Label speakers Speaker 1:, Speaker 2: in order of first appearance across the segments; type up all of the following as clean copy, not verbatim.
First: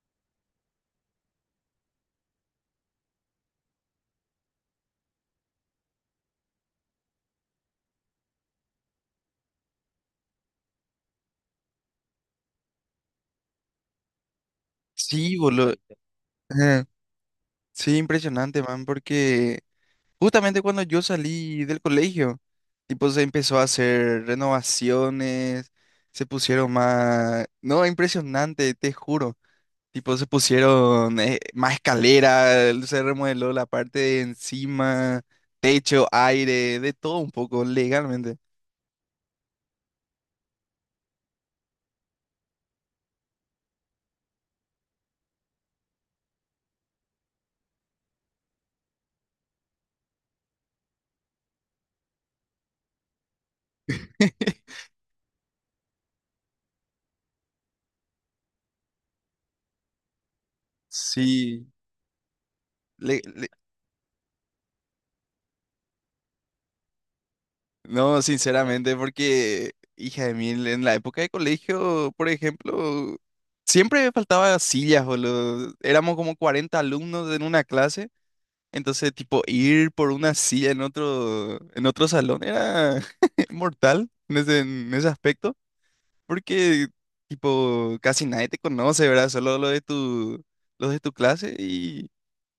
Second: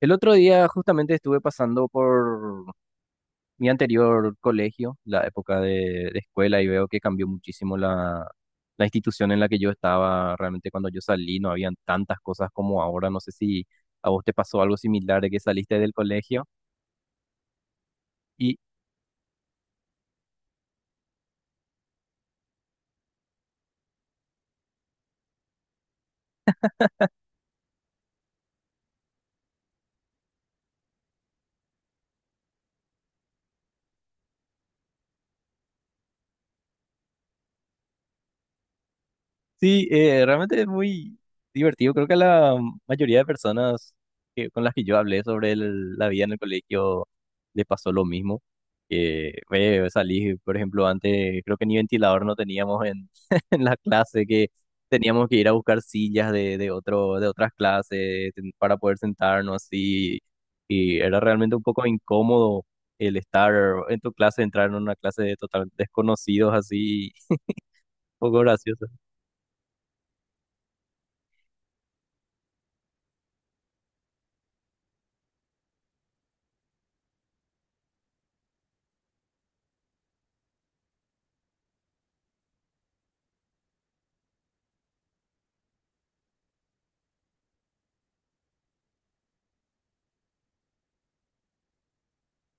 Speaker 1: El otro día justamente estuve pasando por mi anterior colegio, la época de escuela, y veo que cambió muchísimo la institución en la que yo estaba. Realmente cuando yo salí no habían tantas cosas como ahora. No sé si a vos te pasó algo similar de
Speaker 2: Sí,
Speaker 1: que
Speaker 2: boludo.
Speaker 1: saliste del colegio.
Speaker 2: Ajá. Sí, impresionante, man, porque justamente cuando yo salí del colegio, tipo, se empezó a hacer renovaciones, se pusieron más. No, impresionante, te juro. Tipo, se pusieron más escaleras, se remodeló la parte de encima, techo, aire, de todo un poco, legalmente.
Speaker 1: Sí, realmente es muy divertido. Creo que la mayoría de personas con las que yo hablé sobre la vida en el colegio les pasó lo mismo. Que salí, por ejemplo, antes creo que ni ventilador no teníamos en, en la clase, que teníamos que ir a buscar sillas de otras clases para poder sentarnos así. Y era realmente un
Speaker 2: Sí,
Speaker 1: poco incómodo el estar en tu clase, entrar en una clase de total desconocidos así,
Speaker 2: no,
Speaker 1: un poco gracioso.
Speaker 2: sinceramente, porque, hija de mil, en la época de colegio, por ejemplo, siempre faltaba sillas, boludo. Éramos como 40 alumnos en una clase, entonces, tipo, ir por una silla en otro salón era mortal en ese aspecto, porque, tipo, casi nadie te conoce, ¿verdad? Solo los de tu clase y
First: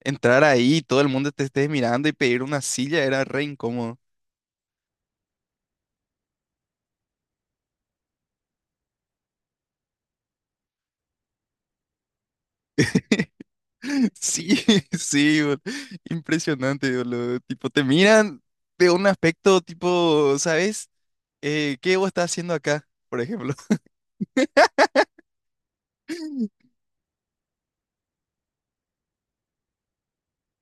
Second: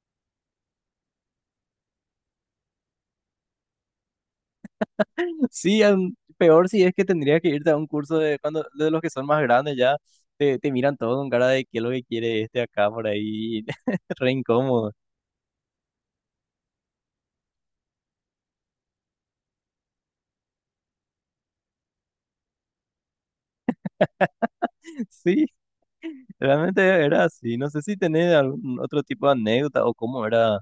Speaker 2: entrar ahí, todo el mundo te esté mirando y pedir una silla era re incómodo.
Speaker 1: Sí, peor si es que tendría que irte a un curso de cuando de los que son más grandes ya te miran todo con cara de qué es lo que quiere este acá por ahí, re
Speaker 2: Sí,
Speaker 1: incómodo.
Speaker 2: sí, impresionante, boludo. Tipo, te miran de un aspecto tipo, ¿sabes? ¿Qué vos estás haciendo acá, por ejemplo?
Speaker 1: Sí, realmente era así. No sé si tenés algún otro tipo de anécdota o cómo era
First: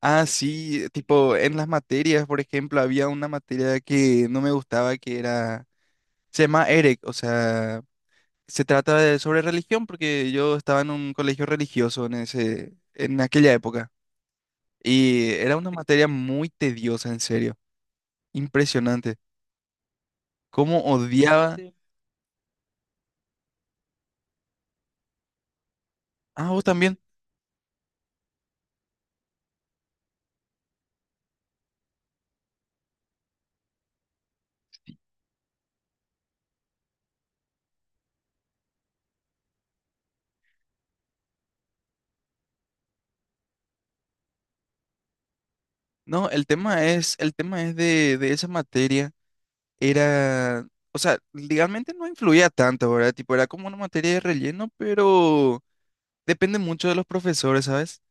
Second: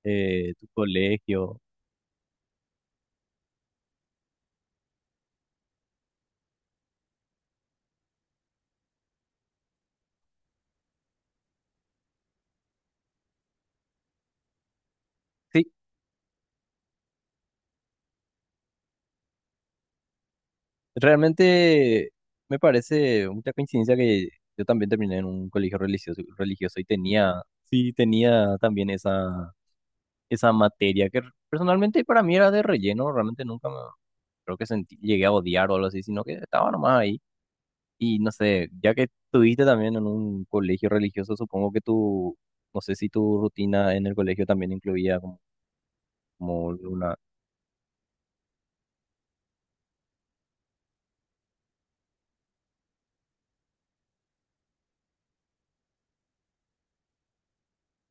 Speaker 2: Ah,
Speaker 1: tu
Speaker 2: sí, tipo, en
Speaker 1: colegio.
Speaker 2: las materias, por ejemplo, había una materia que no me gustaba, que era, se llama EREC, o sea, se trata de, sobre religión, porque yo estaba en un colegio religioso en ese, en aquella época, y era una
Speaker 1: Sí,
Speaker 2: materia muy tediosa, en serio, impresionante. ¿Cómo sí, odiaba? Sí.
Speaker 1: realmente me parece mucha coincidencia que yo también terminé en un colegio religioso,
Speaker 2: Ah, vos
Speaker 1: religioso y
Speaker 2: también.
Speaker 1: tenía, sí, tenía también esa materia que personalmente para mí era de relleno, realmente nunca me creo que sentí, llegué a odiar o algo así, sino que estaba nomás ahí. Y no sé, ya que estuviste también en un colegio religioso, supongo que tu, no sé si tu rutina en el colegio también incluía como,
Speaker 2: No,
Speaker 1: como una...
Speaker 2: el tema es de esa materia, era, o sea, legalmente no influía tanto, ¿verdad? Tipo, era como una materia de relleno, pero depende mucho de los profesores, ¿sabes?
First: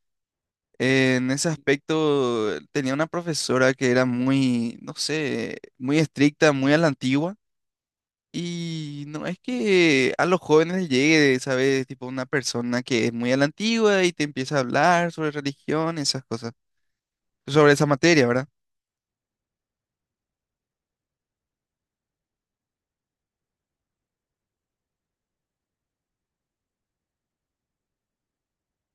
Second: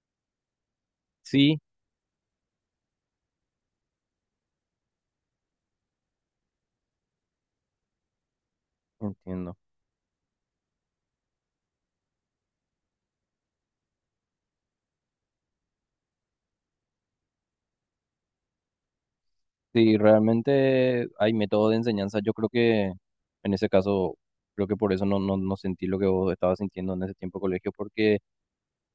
Speaker 2: En ese
Speaker 1: Sí,
Speaker 2: aspecto tenía una profesora que era muy, no sé, muy estricta, muy a la antigua, y no es
Speaker 1: entiendo.
Speaker 2: que a los jóvenes les llegue, ¿sabes? Tipo, una persona que es muy a la antigua y te empieza a hablar sobre religión, esas cosas, sobre esa materia, ¿verdad?
Speaker 1: Sí, realmente hay método de enseñanza. Yo creo que en ese caso, creo que por eso no sentí lo que vos estabas sintiendo en ese tiempo de colegio, porque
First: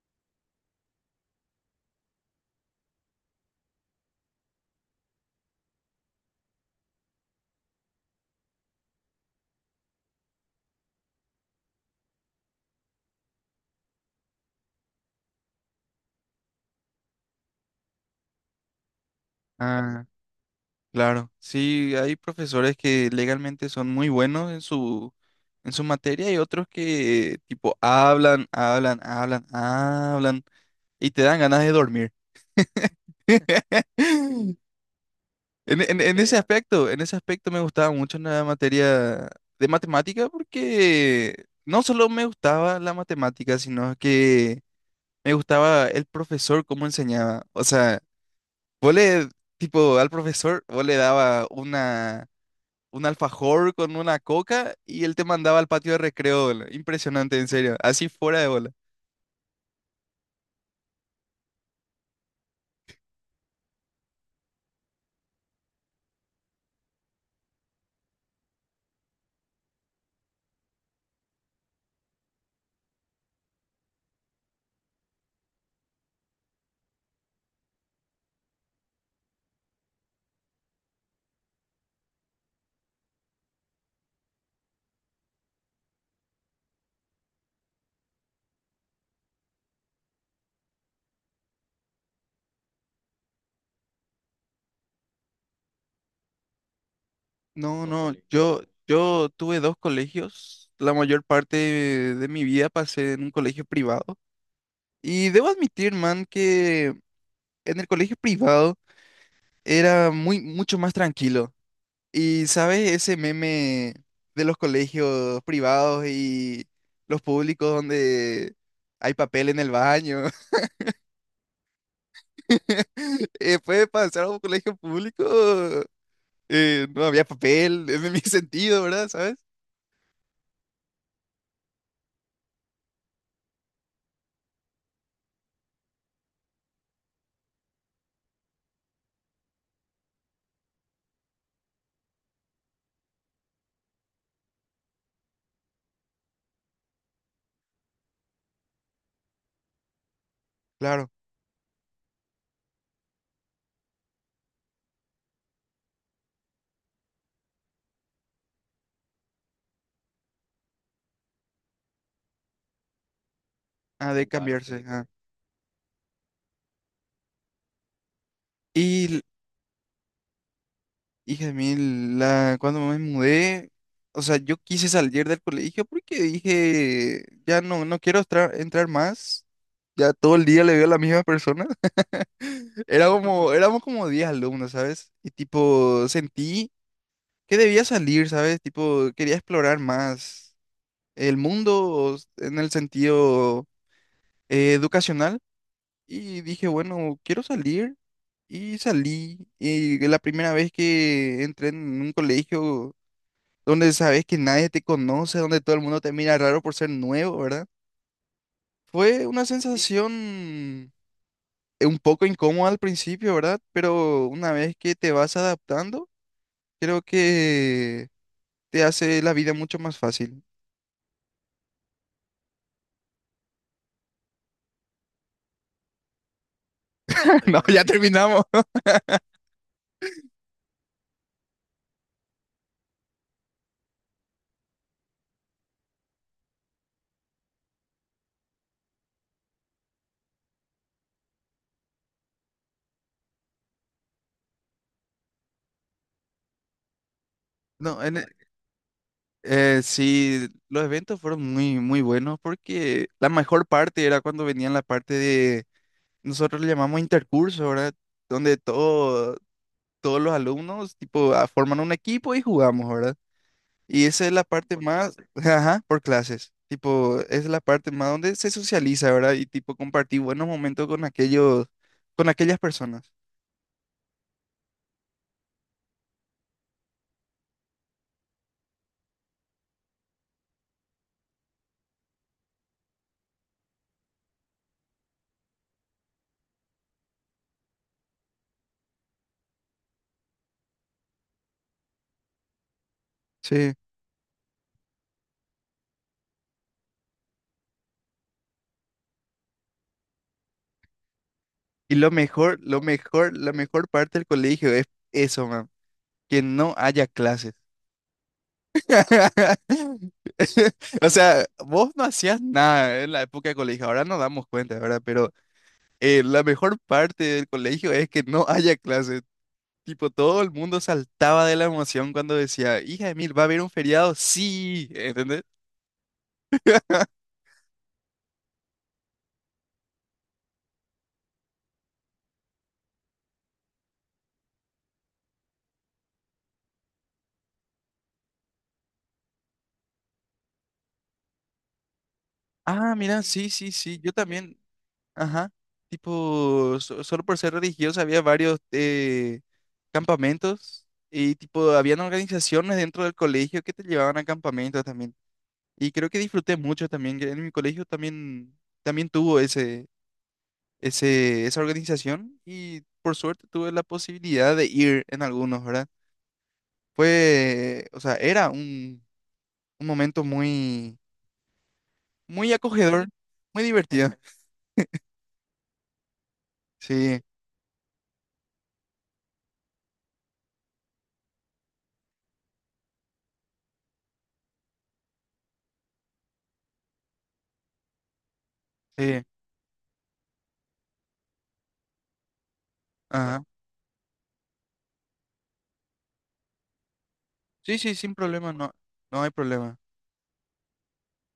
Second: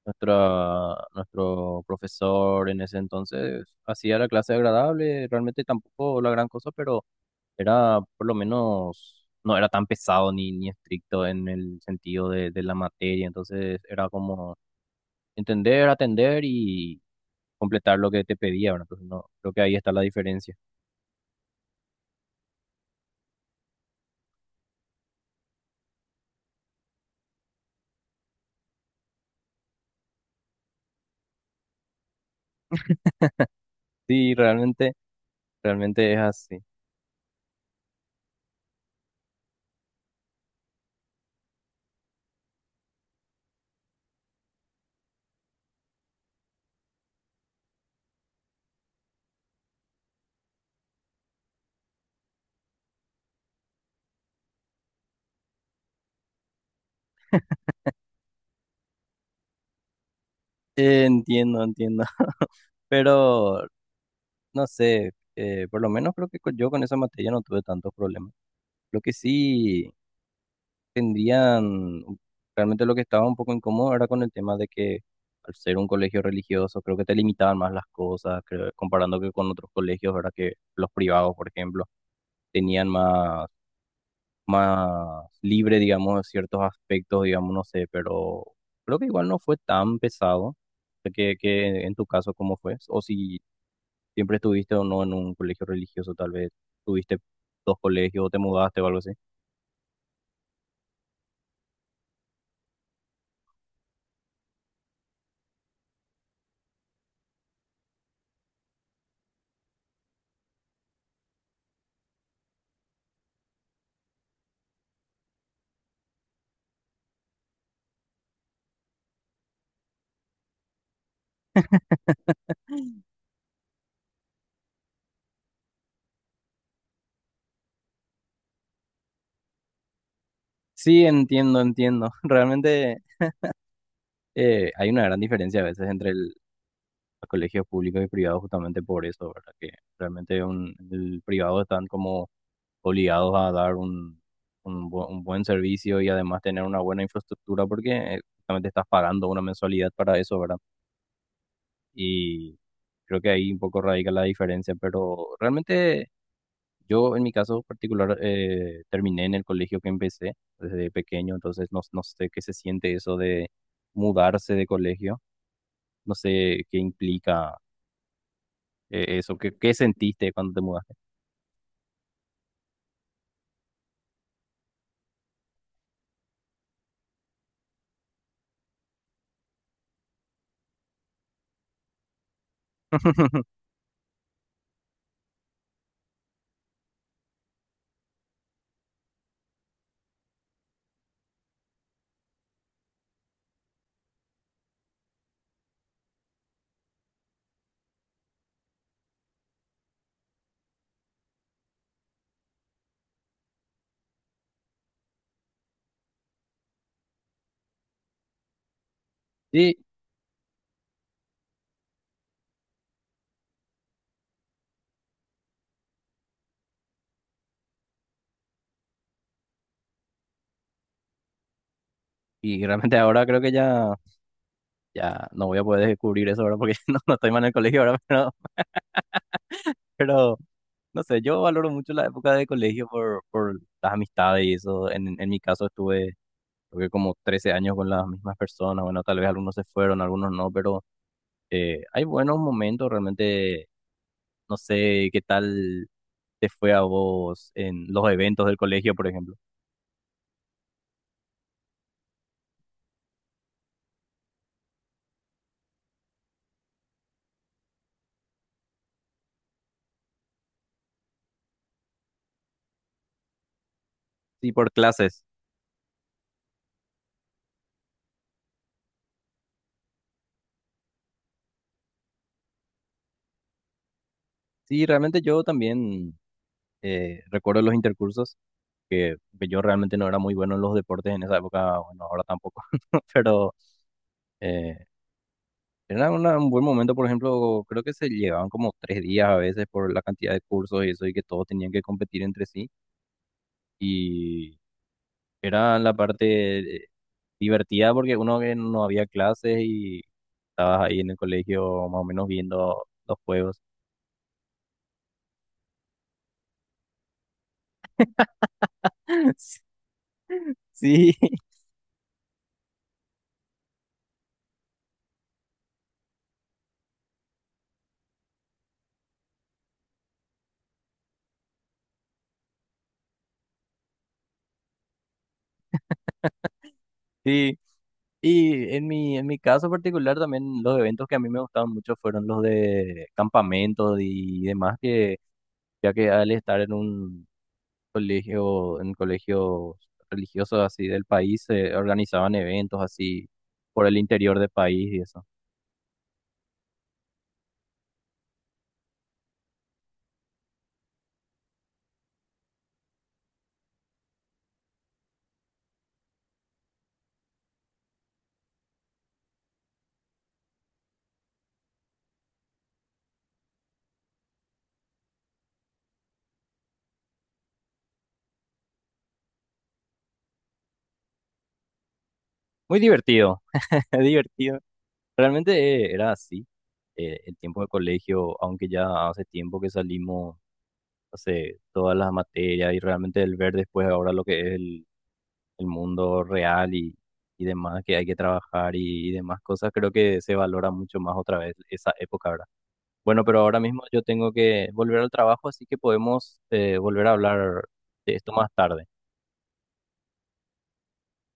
Speaker 1: nuestro profesor en ese entonces hacía la clase agradable, realmente tampoco la gran cosa, pero era por lo menos, no era tan pesado ni estricto en el sentido de la materia, entonces era como entender, atender y completar lo que te pedía, ¿verdad? Entonces no, creo que ahí está la
Speaker 2: Ah.
Speaker 1: diferencia.
Speaker 2: Claro, sí, hay profesores que legalmente son muy buenos en su materia y otros que tipo hablan, hablan, hablan, hablan y te dan ganas de dormir.
Speaker 1: Sí, realmente, realmente es así.
Speaker 2: En ese aspecto me gustaba mucho la materia de matemática porque no solo me gustaba la matemática, sino que me gustaba el profesor cómo enseñaba. O sea, vos le, tipo, al profesor, vos le daba una, un alfajor con una coca y él te mandaba al patio de recreo, boludo. Impresionante, en serio. Así fuera de bola.
Speaker 1: Entiendo, entiendo, pero no sé, por lo menos creo que yo con esa materia no tuve tantos problemas. Lo que sí... tendrían, realmente lo que estaba un poco incómodo era con el tema de que al ser un colegio religioso, creo que te limitaban más las cosas, comparando que con otros colegios, ¿verdad? Que los privados, por ejemplo, tenían más, más libre, digamos, ciertos aspectos, digamos, no sé, pero creo que igual no fue tan pesado. Sé que en tu caso, ¿cómo fue? O si siempre estuviste o no en un colegio religioso, tal vez tuviste dos
Speaker 2: No, no, órale.
Speaker 1: colegios o te mudaste o algo así.
Speaker 2: Yo tuve dos colegios. La mayor parte de mi vida pasé en un colegio privado. Y debo admitir, man, que en el colegio privado era muy, mucho más tranquilo. Y, ¿sabes? Ese meme de los colegios privados y los públicos donde hay papel en el baño. Pues para entrar a un colegio público no había papel, en mi sentido, ¿verdad? ¿Sabes?
Speaker 1: Sí, entiendo, entiendo. Realmente hay una gran diferencia a veces entre los colegios públicos y privados justamente por eso, ¿verdad? Que realmente un, el privado están como obligados a dar un, un buen servicio y además tener una buena infraestructura porque justamente estás pagando una mensualidad para eso, ¿verdad?
Speaker 2: Claro,
Speaker 1: Y creo que ahí un poco radica la diferencia, pero realmente... Yo en mi caso particular terminé en el colegio que empecé desde pequeño, entonces no sé qué se siente eso de
Speaker 2: ha de
Speaker 1: mudarse de
Speaker 2: cambiarse. Totalmente. Ah.
Speaker 1: colegio, no sé qué implica
Speaker 2: Y, l-
Speaker 1: eso, qué sentiste cuando te mudaste.
Speaker 2: Hija de mil, la, cuando me mudé, o sea, yo quise salir del colegio porque dije, ya no, no quiero entrar más. Ya todo el día le veo a la misma persona. Era como, éramos como 10 alumnos, ¿sabes? Y tipo, sentí que debía salir, ¿sabes? Tipo, quería explorar más el mundo en el sentido educacional y dije, bueno, quiero salir y salí. Y la primera vez que entré en un colegio donde sabes que nadie te conoce, donde todo el mundo te mira raro por ser nuevo, ¿verdad? Fue una sí.
Speaker 1: Sí,
Speaker 2: Sensación un poco incómoda al principio, ¿verdad? Pero una vez que te vas adaptando, creo que te hace la vida mucho más fácil.
Speaker 1: y realmente ahora creo que ya, ya no voy a poder descubrir eso ahora porque no estoy más en el
Speaker 2: No,
Speaker 1: colegio
Speaker 2: ya
Speaker 1: ahora,
Speaker 2: terminamos.
Speaker 1: pero no sé, yo valoro mucho la época de colegio por las amistades y eso. En mi caso estuve creo que como 13 años con las mismas personas, bueno, tal vez algunos se fueron, algunos no, pero eh, hay buenos momentos, realmente no sé qué tal te fue a vos en
Speaker 2: No,
Speaker 1: los
Speaker 2: en
Speaker 1: eventos del colegio, por ejemplo.
Speaker 2: Sí, los eventos fueron muy, muy buenos porque la mejor parte era cuando venían la parte de, nosotros le llamamos intercurso, ¿verdad? Donde todo, todos los alumnos tipo ah, forman un equipo y jugamos, ¿verdad? Y esa es la
Speaker 1: Sí, por
Speaker 2: parte por más,
Speaker 1: clases.
Speaker 2: clase. Ajá, por clases, tipo, esa es la parte más donde se socializa, ¿verdad? Y tipo compartir buenos momentos con aquellos, con aquellas personas.
Speaker 1: Sí, realmente yo también recuerdo los intercursos, que yo realmente no era muy bueno en los deportes en esa época, bueno, ahora tampoco, pero eh, era un buen momento, por ejemplo, creo que se llevaban como 3 días a veces por la cantidad de cursos y eso, y que todos tenían que competir entre sí.
Speaker 2: Sí.
Speaker 1: Y era la parte divertida porque uno que no había clases y estabas ahí en el colegio más o menos
Speaker 2: Lo
Speaker 1: viendo los
Speaker 2: mejor, la
Speaker 1: juegos.
Speaker 2: mejor parte del colegio es eso, man, que no haya clases. O
Speaker 1: Sí,
Speaker 2: sea, vos no hacías nada en la época de colegio, ahora nos damos cuenta, ¿verdad? Pero la mejor parte del colegio es que no haya clases. Tipo, todo el mundo saltaba de la emoción cuando decía, hija de mil, ¿va a haber un feriado? Sí, ¿entendés?
Speaker 1: sí. Y en en mi caso particular también los eventos que a mí me gustaban mucho fueron los de campamentos y demás, que ya que al estar en un colegio, en colegios religiosos así del país, se organizaban eventos
Speaker 2: Ah, mira,
Speaker 1: así
Speaker 2: sí, sí,
Speaker 1: por el
Speaker 2: sí, yo
Speaker 1: interior del
Speaker 2: también,
Speaker 1: país y eso.
Speaker 2: ajá. Tipo, solo por ser religioso había varios campamentos y tipo, habían organizaciones dentro del colegio que te llevaban a campamentos también. Y creo que disfruté mucho también, que en mi colegio también, también tuvo ese, ese, esa organización y por suerte tuve la posibilidad de ir en algunos, ¿verdad? Fue, o sea, era un momento muy, muy
Speaker 1: Muy
Speaker 2: acogedor,
Speaker 1: divertido,
Speaker 2: muy divertido.
Speaker 1: divertido. Realmente era así. Eh,
Speaker 2: Sí,
Speaker 1: el tiempo de colegio, aunque ya hace tiempo que salimos, hace todas las materias y realmente el ver después ahora lo que es el mundo real y demás, que hay que trabajar y
Speaker 2: sí,
Speaker 1: demás cosas, creo que se valora mucho más otra vez esa época, ¿verdad? Bueno, pero
Speaker 2: ajá.
Speaker 1: ahora mismo yo tengo que volver al trabajo, así que podemos volver a hablar
Speaker 2: Sí, sí, sin
Speaker 1: de esto más
Speaker 2: problema, no,
Speaker 1: tarde.
Speaker 2: no hay problema.